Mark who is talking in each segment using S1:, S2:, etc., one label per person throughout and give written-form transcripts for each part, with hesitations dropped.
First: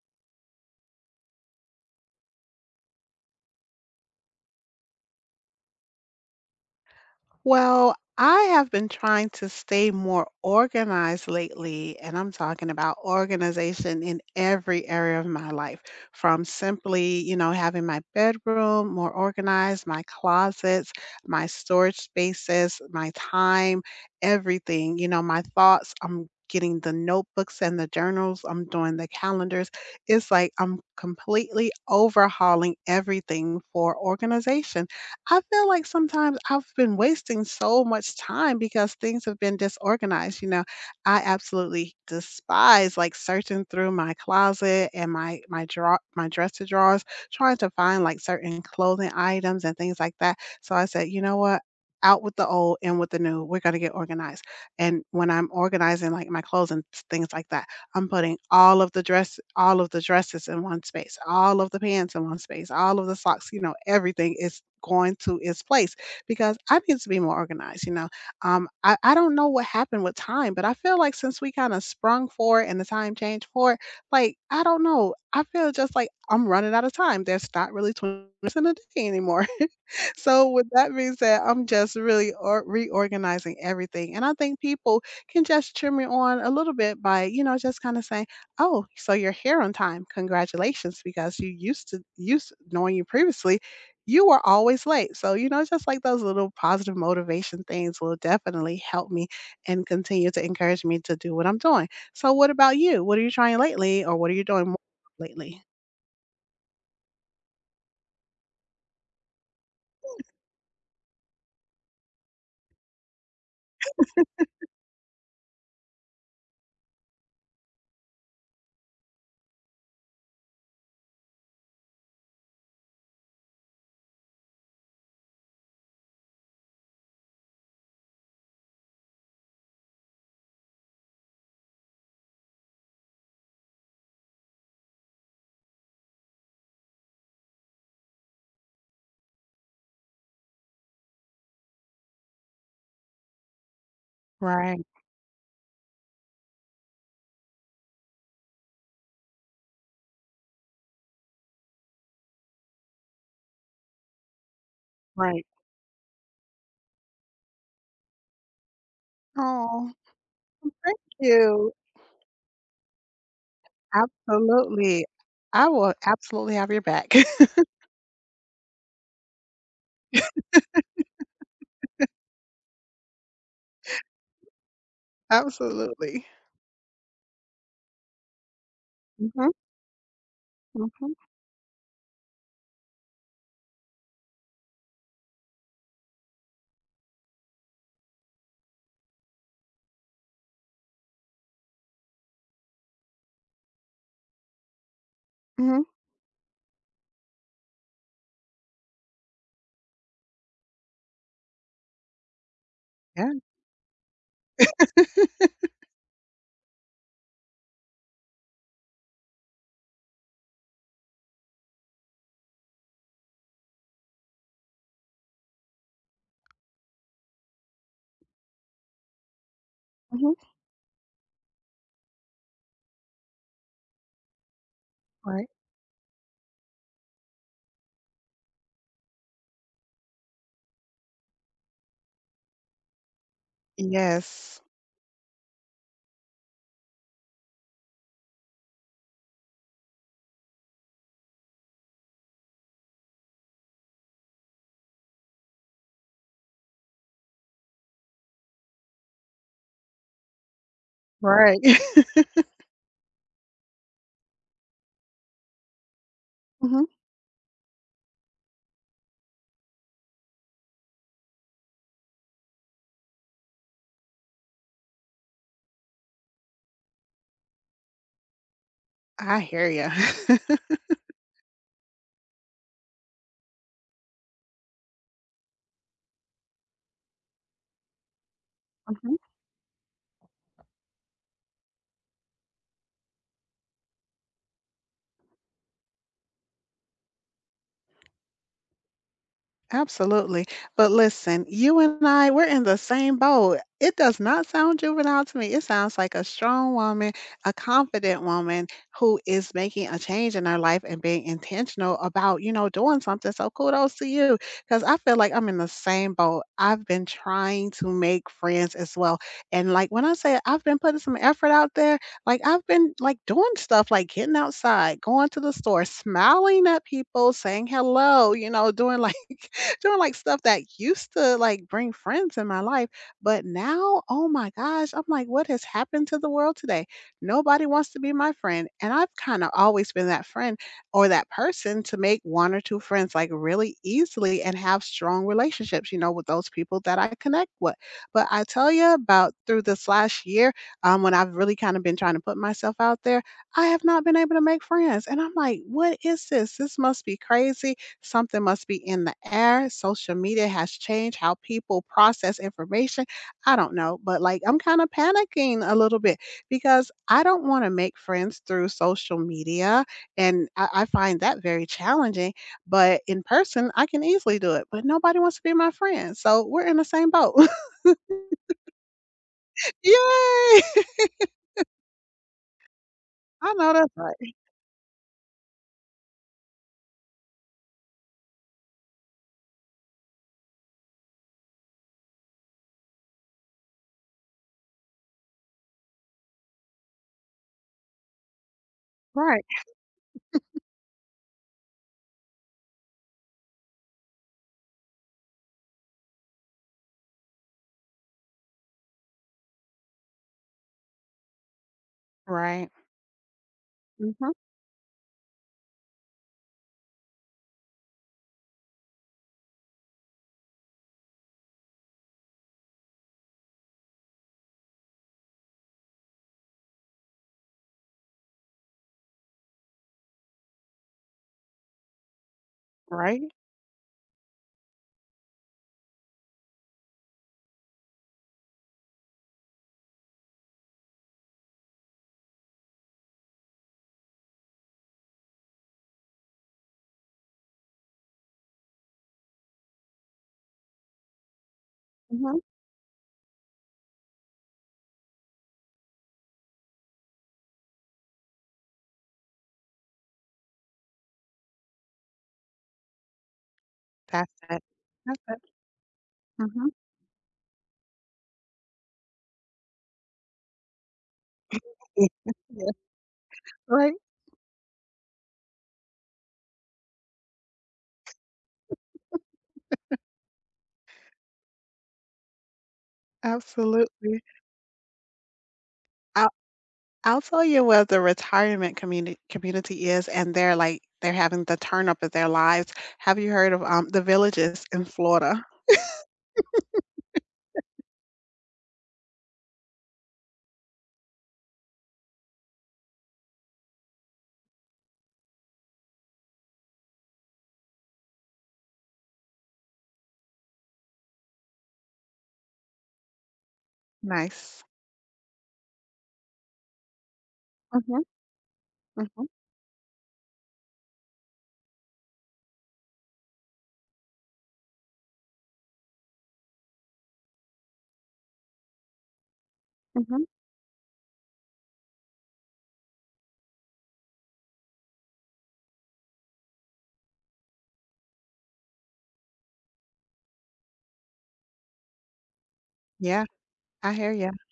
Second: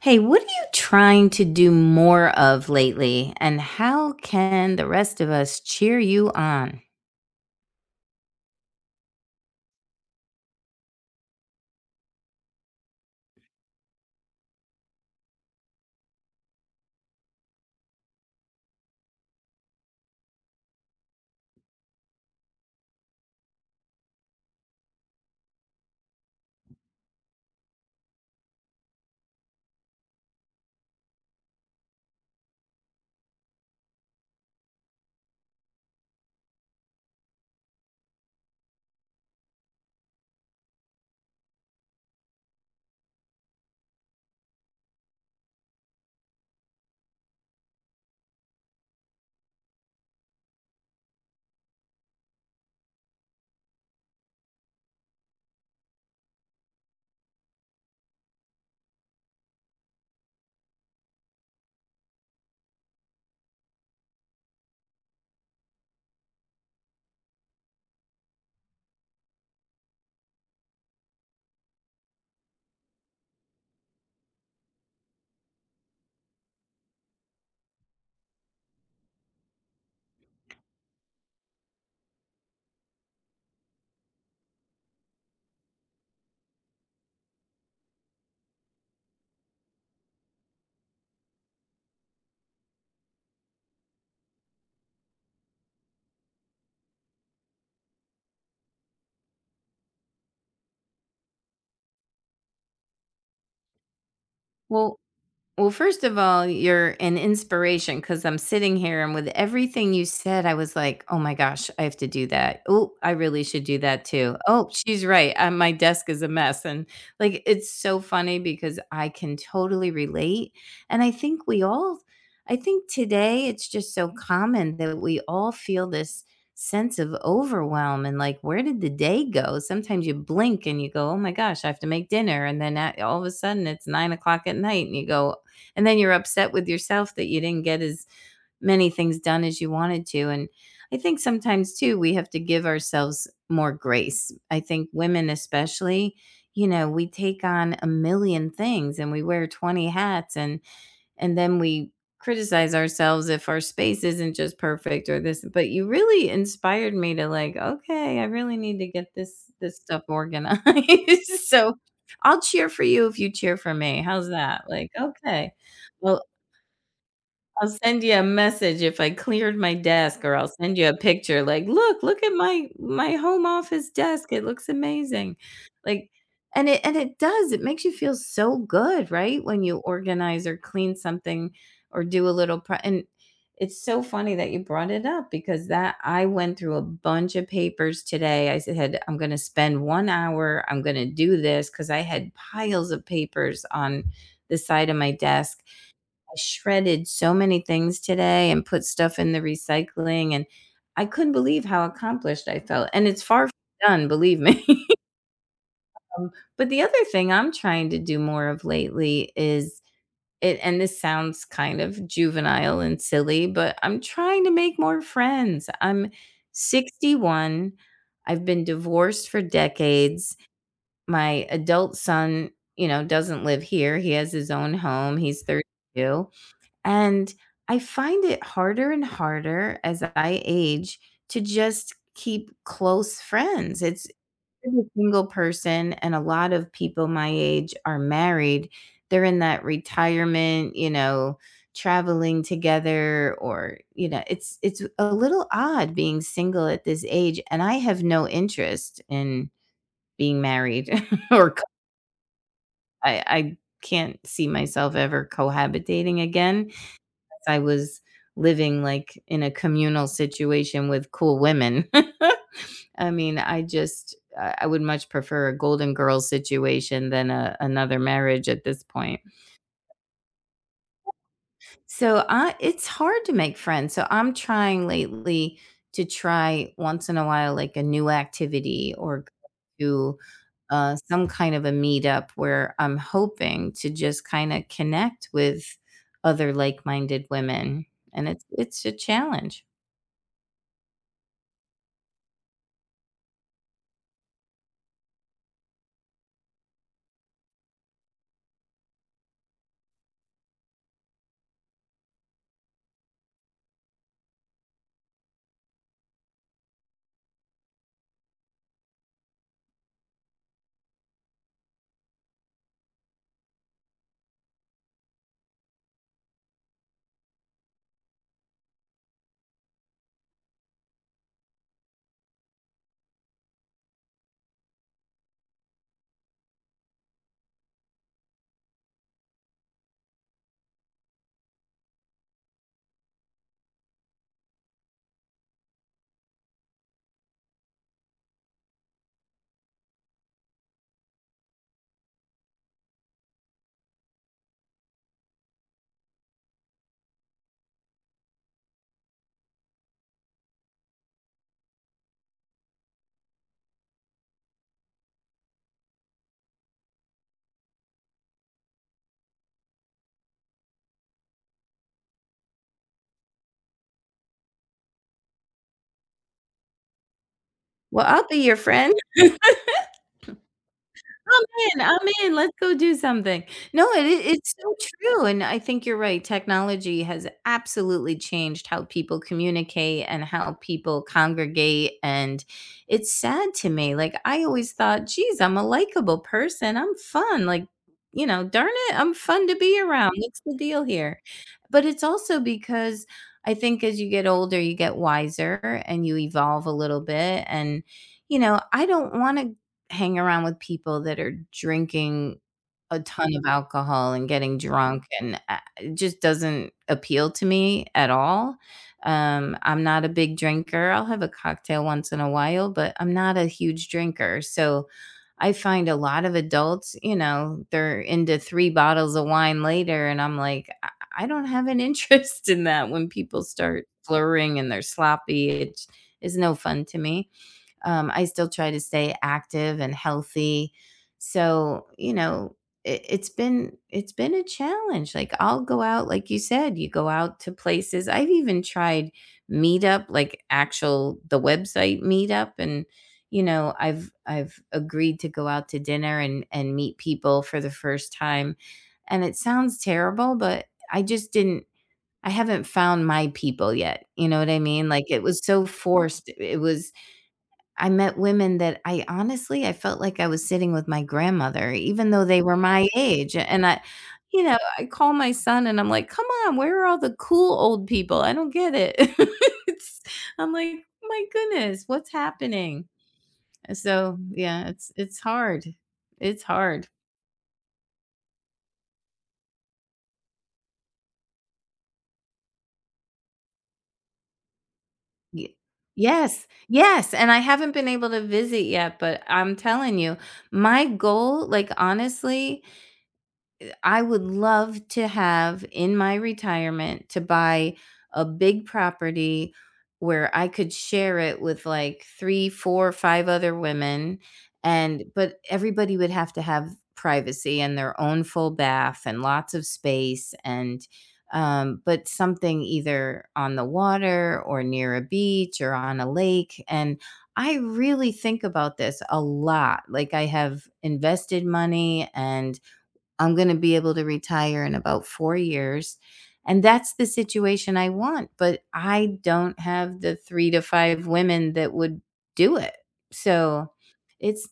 S1: Hey, what are you trying to do more of lately, and how can the rest of us cheer you on?
S2: Well, I have been trying to stay more organized lately, and I'm talking about organization in every area of my life, from simply, you know, having my bedroom more organized, my closets, my storage spaces, my time, everything, you know, my thoughts. I'm getting the notebooks and the journals, I'm doing the calendars. It's like I'm completely overhauling everything for organization. I feel like sometimes I've been wasting so much time because things have been disorganized, you know? I absolutely despise, like, searching through my closet and my dresser drawers, trying to find, like, certain clothing items and things like that, so I said, "You know what? Out with the old, in with the new. We're gonna get organized," and when I'm organizing, like, my clothes and things like that, I'm putting all of the dresses in one space, all of the pants in one space, all of the socks, you know, everything is going to its place because I need to be more organized, you know. I don't know what happened with time, but I feel like since we kind of sprung for it and the time changed for it, like I don't know. I feel just like I'm running out of time. There's not really 20 minutes in a day anymore. So with that being said, I'm just really reorganizing everything. And I think people can just cheer me on a little bit by, you know, just kind of saying, "Oh, so you're here on time. Congratulations, because you used to used knowing you previously, you were always late." So, you know, just like those little positive motivation things will definitely help me and continue to encourage me to do what I'm doing. So, what about you? What are you trying lately or what are you doing more
S1: Well,
S2: lately?
S1: Well, first of all, you're an inspiration because I'm sitting here and with everything you said, I was like, oh my gosh, I have to do that. Oh, I really should do that too. Oh, she's right. My desk is a mess. And like, it's so funny because I can totally relate. And I think today it's just so common that we all feel this sense of overwhelm and like, where did the day go? Sometimes you blink and you go, oh my gosh, I have to make dinner. And all of a sudden it's 9 o'clock at night and you go, and then you're upset with yourself that you didn't get as many things done as you wanted to. And I think sometimes too, we have to give ourselves more grace. I
S2: Right,
S1: think women, especially, you know, we take on a million things and we wear 20 hats, and then we criticize ourselves if our space isn't just perfect or this,
S2: right.
S1: but you really inspired me to like, okay, I really need to get this
S2: Oh,
S1: stuff organized.
S2: thank you.
S1: So I'll cheer for you if you cheer for me. How's that? Like,
S2: Absolutely.
S1: okay.
S2: I will
S1: Well,
S2: absolutely have your back.
S1: I'll send you a message if I cleared my desk, or I'll send you a picture like, "Look, look at my home office desk, it looks amazing." Like,
S2: Absolutely.
S1: and it does, it makes you feel so good, right?
S2: Mhm,
S1: When you organize or clean
S2: mhm,
S1: something or do a little pro and it's so funny that you brought it up because that I went through a bunch of papers today. I said, "I'm gonna spend 1 hour, I'm gonna do this because I had piles of papers on the side of my desk.
S2: mhm.
S1: I shredded so many things today and put stuff in the recycling, and I couldn't believe how accomplished I felt, and it's
S2: Yeah.
S1: far from done, believe me." Um, but the other thing I'm trying to do more of lately is it and this sounds kind of juvenile and silly, but I'm trying to make more friends. I'm 61. I've been divorced for
S2: Mhm.
S1: decades. My adult son, you know, doesn't live here. He has his own home. He's
S2: Right.
S1: 32. And I find it harder and harder as I age to just keep close friends. It's
S2: Yes.
S1: I'm a single person, and a lot of people my age are married. They're in that retirement, you know, traveling together or, you know, it's a little odd being single at this age, and I have no interest in being married or
S2: Right.
S1: co I can't see myself ever cohabitating again.
S2: Mhm.
S1: I was living like in a communal situation with cool women. I mean, I just I would much prefer a Golden Girls situation than a another marriage at this point.
S2: I hear you.
S1: So, I it's hard to make friends. So, I'm trying lately to try once in a while like a new activity
S2: Mhm.
S1: or go to some kind of a meetup where I'm hoping to just kind of connect with other like-minded women, and it's a challenge.
S2: Absolutely. But listen, you and I, we're in the same boat. It does not sound juvenile to me. It sounds like a strong woman, a confident woman who is making a change in her life and being intentional about, you know, doing something. So kudos to you because I feel like I'm in the same boat. I've been trying to make friends as well. And like when I say I've been putting some effort out there, like, I've been, like, doing stuff like getting outside, going to the store, smiling at people, saying hello, you know, doing, like doing, like, stuff that used to, like, bring friends in my life, but now, oh my gosh, I'm like, "What has happened to the world today? Nobody wants to be my friend," and I've kinda always been that friend or that person to make 1 or 2 friends, like, really easily and have strong relationships, you know, with those people that I connect with, but I tell you about through this last year when I've really kind of been trying to put myself out there, I have not been able to make friends. And I'm like, what is this? This must be crazy. Something must be in the air. Social media has changed how people process information. I don't know, but like I'm kind of panicking a little bit because I don't want to make friends through social media. And I find that very challenging. But in person, I can easily do it. But nobody wants to be my friend. So we're in the same boat.
S1: Well, I'll be your friend.
S2: Yay!
S1: I'm in, let's go do something.
S2: I know
S1: No,
S2: that's right.
S1: it's so true, and I think you're right. Technology has absolutely changed how people communicate and how people congregate, and it's sad to me. Like, I always thought, "Geez, I'm a likable person. I'm fun." Like, you know, "Darn it, I'm
S2: Right.
S1: fun to be around. What's the deal here?" But it's also because I think as you get older, you get wiser and you evolve a little bit, and, you know, I don't wanna hang around with people that are drinking
S2: Right.
S1: a ton of alcohol and
S2: Mhm.
S1: getting drunk, and I it just doesn't appeal to me at all. I'm not a big drinker. I'll have a cocktail once in a while, but I'm not a huge drinker, so I find a lot of adults, you know, they're into 3 bottles of wine later, and I'm like, "I don't have an interest in that." When
S2: Right?
S1: people start slurring and they're sloppy, it's no fun to me. I still try to stay active and healthy. So, you know, it's been a challenge. Like I'll go out, like you said, you go out to places. I've even tried meetup, like actual the website
S2: Mhm.
S1: meetup. And you know, I've agreed to go out to dinner and meet people for the first time. And it sounds terrible, but I just didn't I haven't found my people yet. You
S2: That's
S1: know what I
S2: it.
S1: mean? Like
S2: That's
S1: it
S2: it.
S1: was so forced. It
S2: Mhm.
S1: was I met women that I honestly I felt like I was sitting with my grandmother
S2: Yes,
S1: even though they were my age, and I
S2: right.
S1: you know, I call my son and I'm like, "Come on, where are all the cool old people? I don't get it." It's I'm like, "My goodness, what's happening?" So,
S2: Absolutely.
S1: yeah, it's hard.
S2: I'll
S1: It's hard.
S2: I'll tell you where the retirement community is, and they're, like they're having the turn up of their lives. Have you heard of, The Villages in Florida?
S1: Y Yes, yes, and I haven't been able to visit yet, but I'm telling you, my goal, like, honestly, I would love to have in my retirement to buy a big property where I could share it with like 3, 4, 5 other women
S2: Nice.
S1: and but everybody would have to have privacy and their
S2: Mhm,
S1: own full bath and
S2: mhm,
S1: lots of space and but something either on the water or near a beach or on a lake and I really think about this a lot. Like
S2: mhm.
S1: I have invested money and I'm gonna be able to retire in about 4 years, and that's the situation I want, but I don't have the 3 to 5 women that would do it.
S2: Yeah,
S1: So,
S2: I hear ya.
S1: it's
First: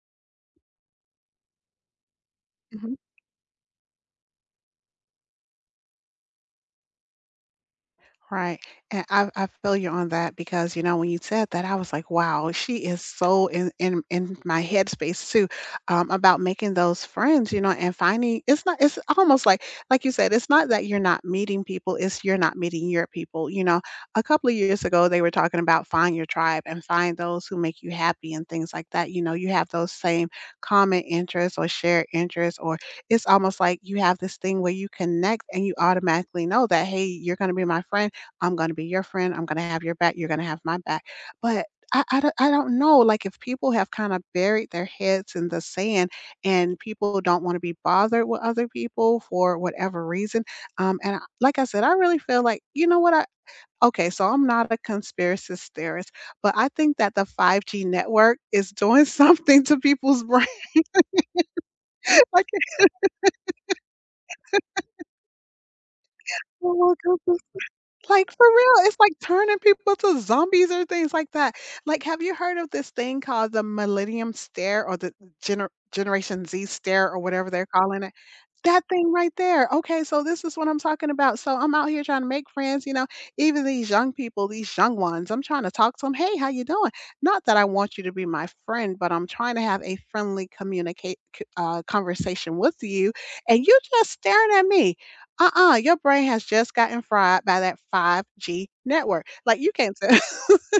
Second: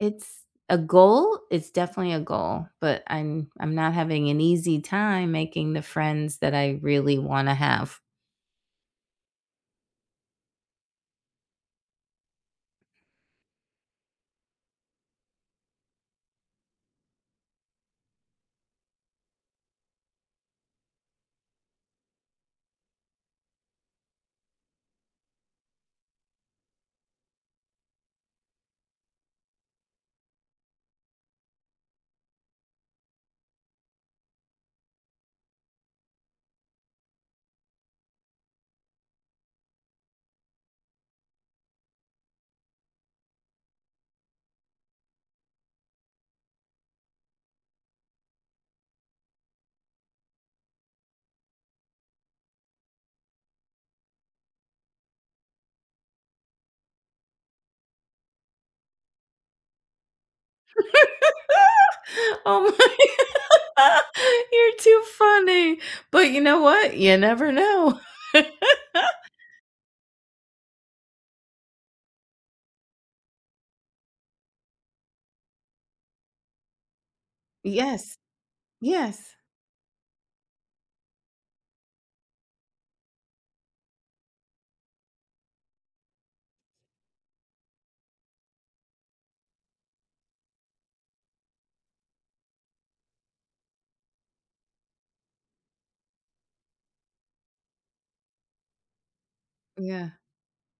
S1: it's a goal, it's definitely a goal,
S2: Mhm.
S1: but I'm not having an easy time making the friends that I really wanna have.
S2: Right, and I feel you on that because, you know, when you said that, I was like, "Wow, she is so in my headspace too," about making those friends, you know, and finding it's not it's almost like you said, it's not that you're not meeting people, it's you're not meeting your people, you know? A couple of years ago, they were talking about find your tribe and find those who make you happy and things like that, you know? You have those same common interests or shared interests, or it's almost like you have this thing where you connect and you automatically know that, "Hey, you're gonna be my friend." I'm gonna be your friend, I'm gonna have your back, you're gonna have my back. But I don't know, like, if people have kinda buried their heads in the sand and people don't wanna be bothered with other people for whatever reason, and I like I said, I really feel like you know what, I okay, so I'm not a conspiracy theorist, but I think that the 5G network is doing something to people's brain, like
S1: Oh my You're too funny, but you know what? You never know.
S2: Like, for real, it's like turning people to zombies or things like that. Like, have you heard of this thing called the millennium stare or the Generation Z stare or whatever they're calling it?
S1: Yes,
S2: That thing right
S1: yes.
S2: there. Okay, so this is what I'm talking about. So I'm out here trying to make friends, you know, even these young people, these young ones. I'm trying to talk to them. Hey, how you doing? Not that I want you to be my friend, but I'm trying to have a friendly conversation with you, and you just staring at me. Uh-uh, your brain has just gotten fried by that 5G network. Like you can't
S1: Yeah.
S2: tell.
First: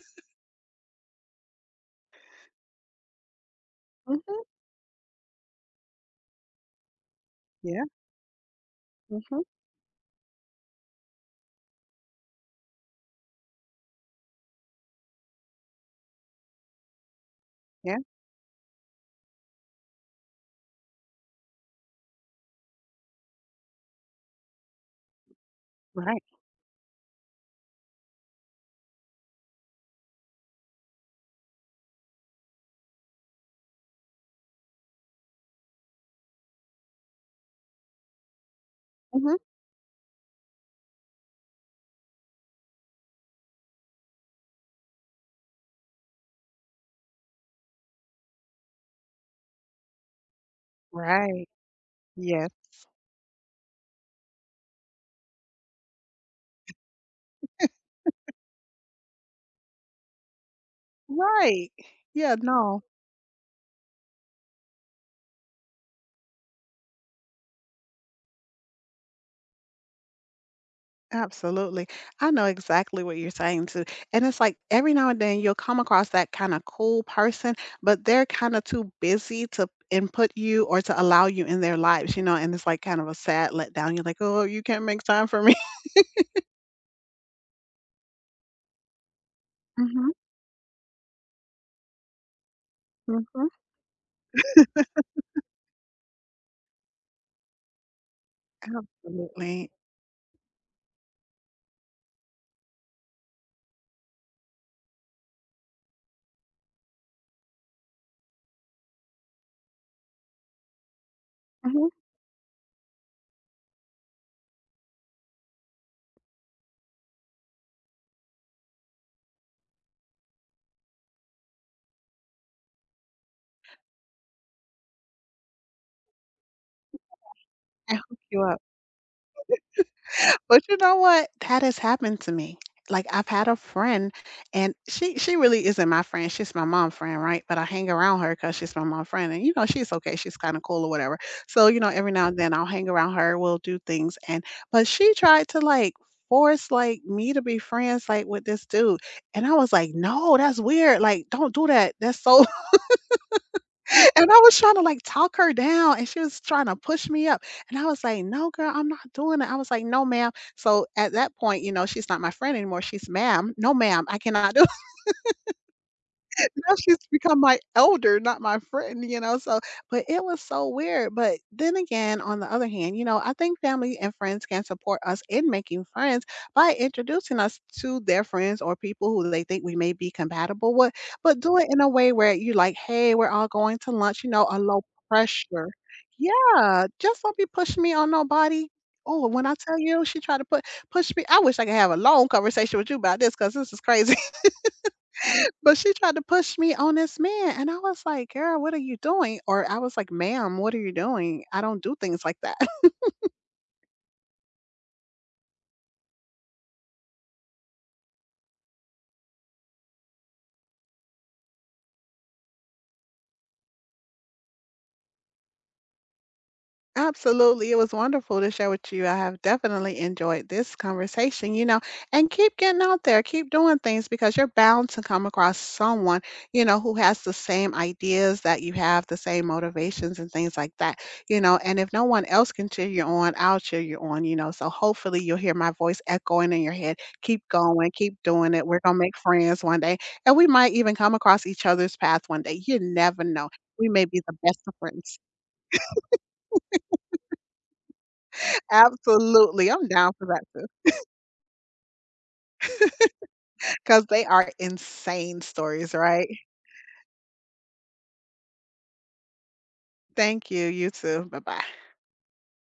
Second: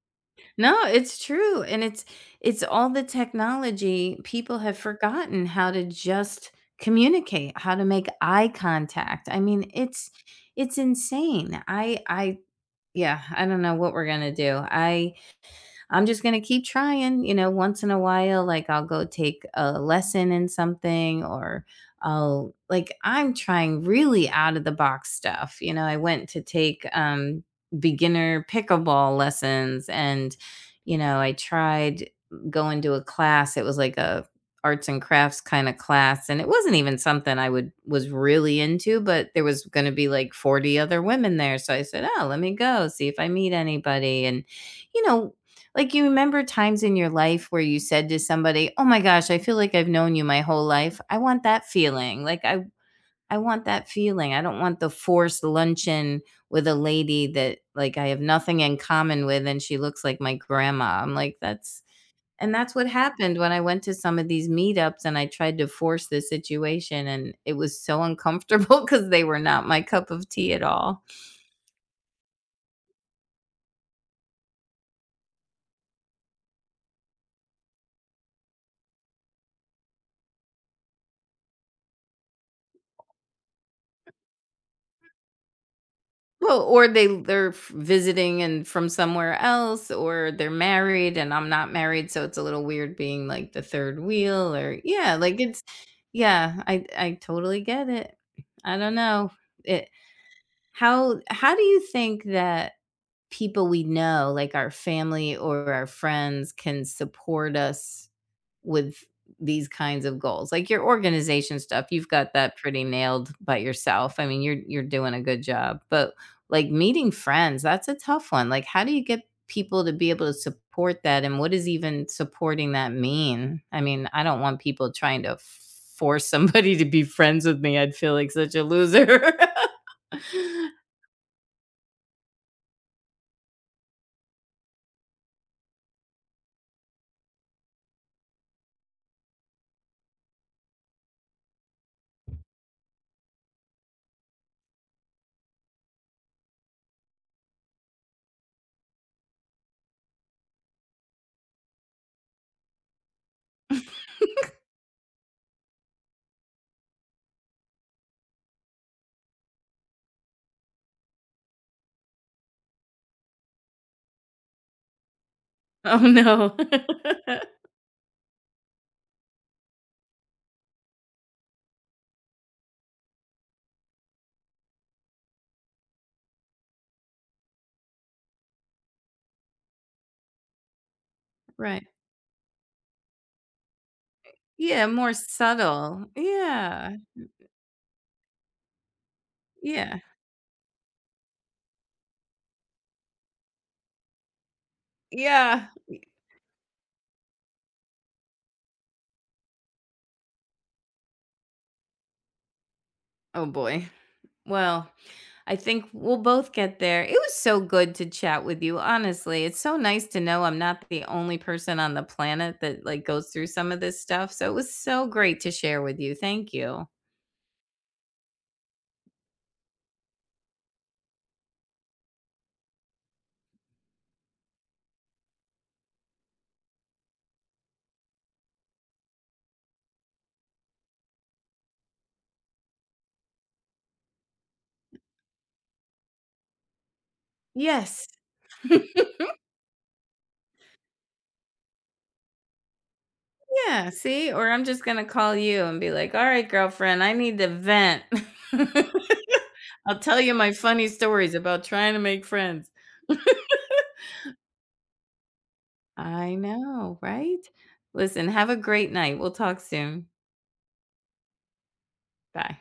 S1: No, it's true, and it's all the technology.
S2: Mhm.
S1: People have forgotten how to just communicate, how to
S2: Yeah.
S1: make eye contact. I
S2: Mhm.
S1: mean, it's insane. I yeah, I don't know what we're going to do. I'm just gonna keep trying, you know, once in
S2: Yeah.
S1: a while, like I'll go take a lesson in something or I'll like I'm trying really out of the box stuff. You know, I
S2: Right.
S1: went to take beginner pickleball lessons. And you know, I tried going to a class. It was like a arts and crafts kind of class and it wasn't even something I would was really into, but
S2: Mhm.
S1: there was going to be like 40 other women there, so I said, "Oh, let me go see if I meet anybody." And you know, like, you remember times in your life where you said to somebody, "Oh my gosh, I feel like I've known you my whole life. I want
S2: Right.
S1: that feeling. Like,
S2: Yes.
S1: I want that feeling. I don't want the forced luncheon with a lady that, like, I have nothing in common with, and she looks like my grandma." I'm like,
S2: Right.
S1: "That's
S2: Yeah.
S1: and that's
S2: No.
S1: what happened when I went to some of these meetups and I tried to force the situation, and it was so uncomfortable." Because they were not my cup of tea at all.
S2: Absolutely. I know exactly what you're saying too. And it's like every now and then you'll come across that kind of cool person, but they're kind of too busy to input you or to allow you in their lives, you know, and it's like kind of a sad letdown. You're like, oh, you can't make time for me.
S1: Well, or they're f visiting and from somewhere else,
S2: Hmm.
S1: or they're married and I'm not married, so it's a little weird being,
S2: Hmm.
S1: like, the third wheel or yeah, like, it's yeah, I totally get it. I don't know.
S2: Absolutely.
S1: It how do you think that people we know, like our family or our friends, can support us with these kinds of goals? Like your organization stuff,
S2: Hmm.
S1: you've got that pretty nailed by yourself. I mean, you're doing a good job, but like meeting friends, that's a tough one. Like how do you get people to be able to support that and what does even supporting that mean? I mean, I don't want people trying to force somebody to be friends with me. I'd
S2: I
S1: feel
S2: hook
S1: like
S2: you
S1: such
S2: up.
S1: a loser.
S2: But you know what? That has happened to me. Like I've had a friend and she really isn't my friend. She's my mom friend, right? But I hang around her because she's my mom friend. And you know, she's okay. She's kind of cool or whatever. So, you know, every now and then I'll hang around her, we'll do things. And but she tried to like force like me to be friends like with this dude. And I was like, no, that's weird. Like, don't do that. That's so, and I was trying to, like, talk her down, and she was trying to push me up, and I was like, "No, girl, I'm not doing it." I was like, "No, ma'am." So, at that point, you know, she's not my friend anymore, she's ma'am. "No, ma'am, I cannot do,"
S1: Oh, no.
S2: now she's become my elder, not my friend, you know, so but it was so weird, but then again, on the other hand, you know, I think family and friends can support us in making friends by introducing us to their friends or people who they think we may be compatible with, but do it in
S1: Right.
S2: a way where you like, "Hey, we're all going to lunch," you know, a low
S1: Yeah, more
S2: pressure.
S1: subtle.
S2: Yeah,
S1: Yeah.
S2: just don't be pushing me on nobody. Oh, when I tell
S1: Yeah.
S2: you she tried to put push me, I wish I could have a long conversation with you about this because this is crazy.
S1: Yeah.
S2: But she tried to push me on this man, and I was like, "Girl, what are you doing?" Or I was like, "Ma'am, what are you doing? I don't do things like that."
S1: Oh, boy. Well, I think we'll both get there. It was so good to chat with you, honestly. It's so nice to know I'm not the only person on the planet that like goes through some of this stuff. So it was so great to share with you. Thank you.
S2: Absolutely. It was wonderful to share with you. I have definitely enjoyed this conversation, you know, and keep getting out there, keep doing things because you're bound to come across someone, you know, who has the same ideas that you have, the same motivations and things like that, you know. And if no one else can cheer you on, I'll cheer you on, you know. So hopefully you'll hear my voice echoing in your head. Keep going,
S1: Yes.
S2: keep doing it. We're going to make friends one day, and we might even come across each other's path one day. You never know. We
S1: Yeah,
S2: may be
S1: see?
S2: the
S1: Or
S2: best
S1: I'm
S2: of
S1: just going to
S2: friends.
S1: call you and be like, "All right, girlfriend, I need to vent."
S2: Absolutely, I'm
S1: I'll
S2: down
S1: tell
S2: for
S1: you
S2: that
S1: my
S2: too.
S1: funny stories about trying to make friends.
S2: Cause they are insane stories, right?
S1: I know, right? Listen, have a great night. We'll talk soon.
S2: Thank you, you too. Bye-bye.
S1: Bye.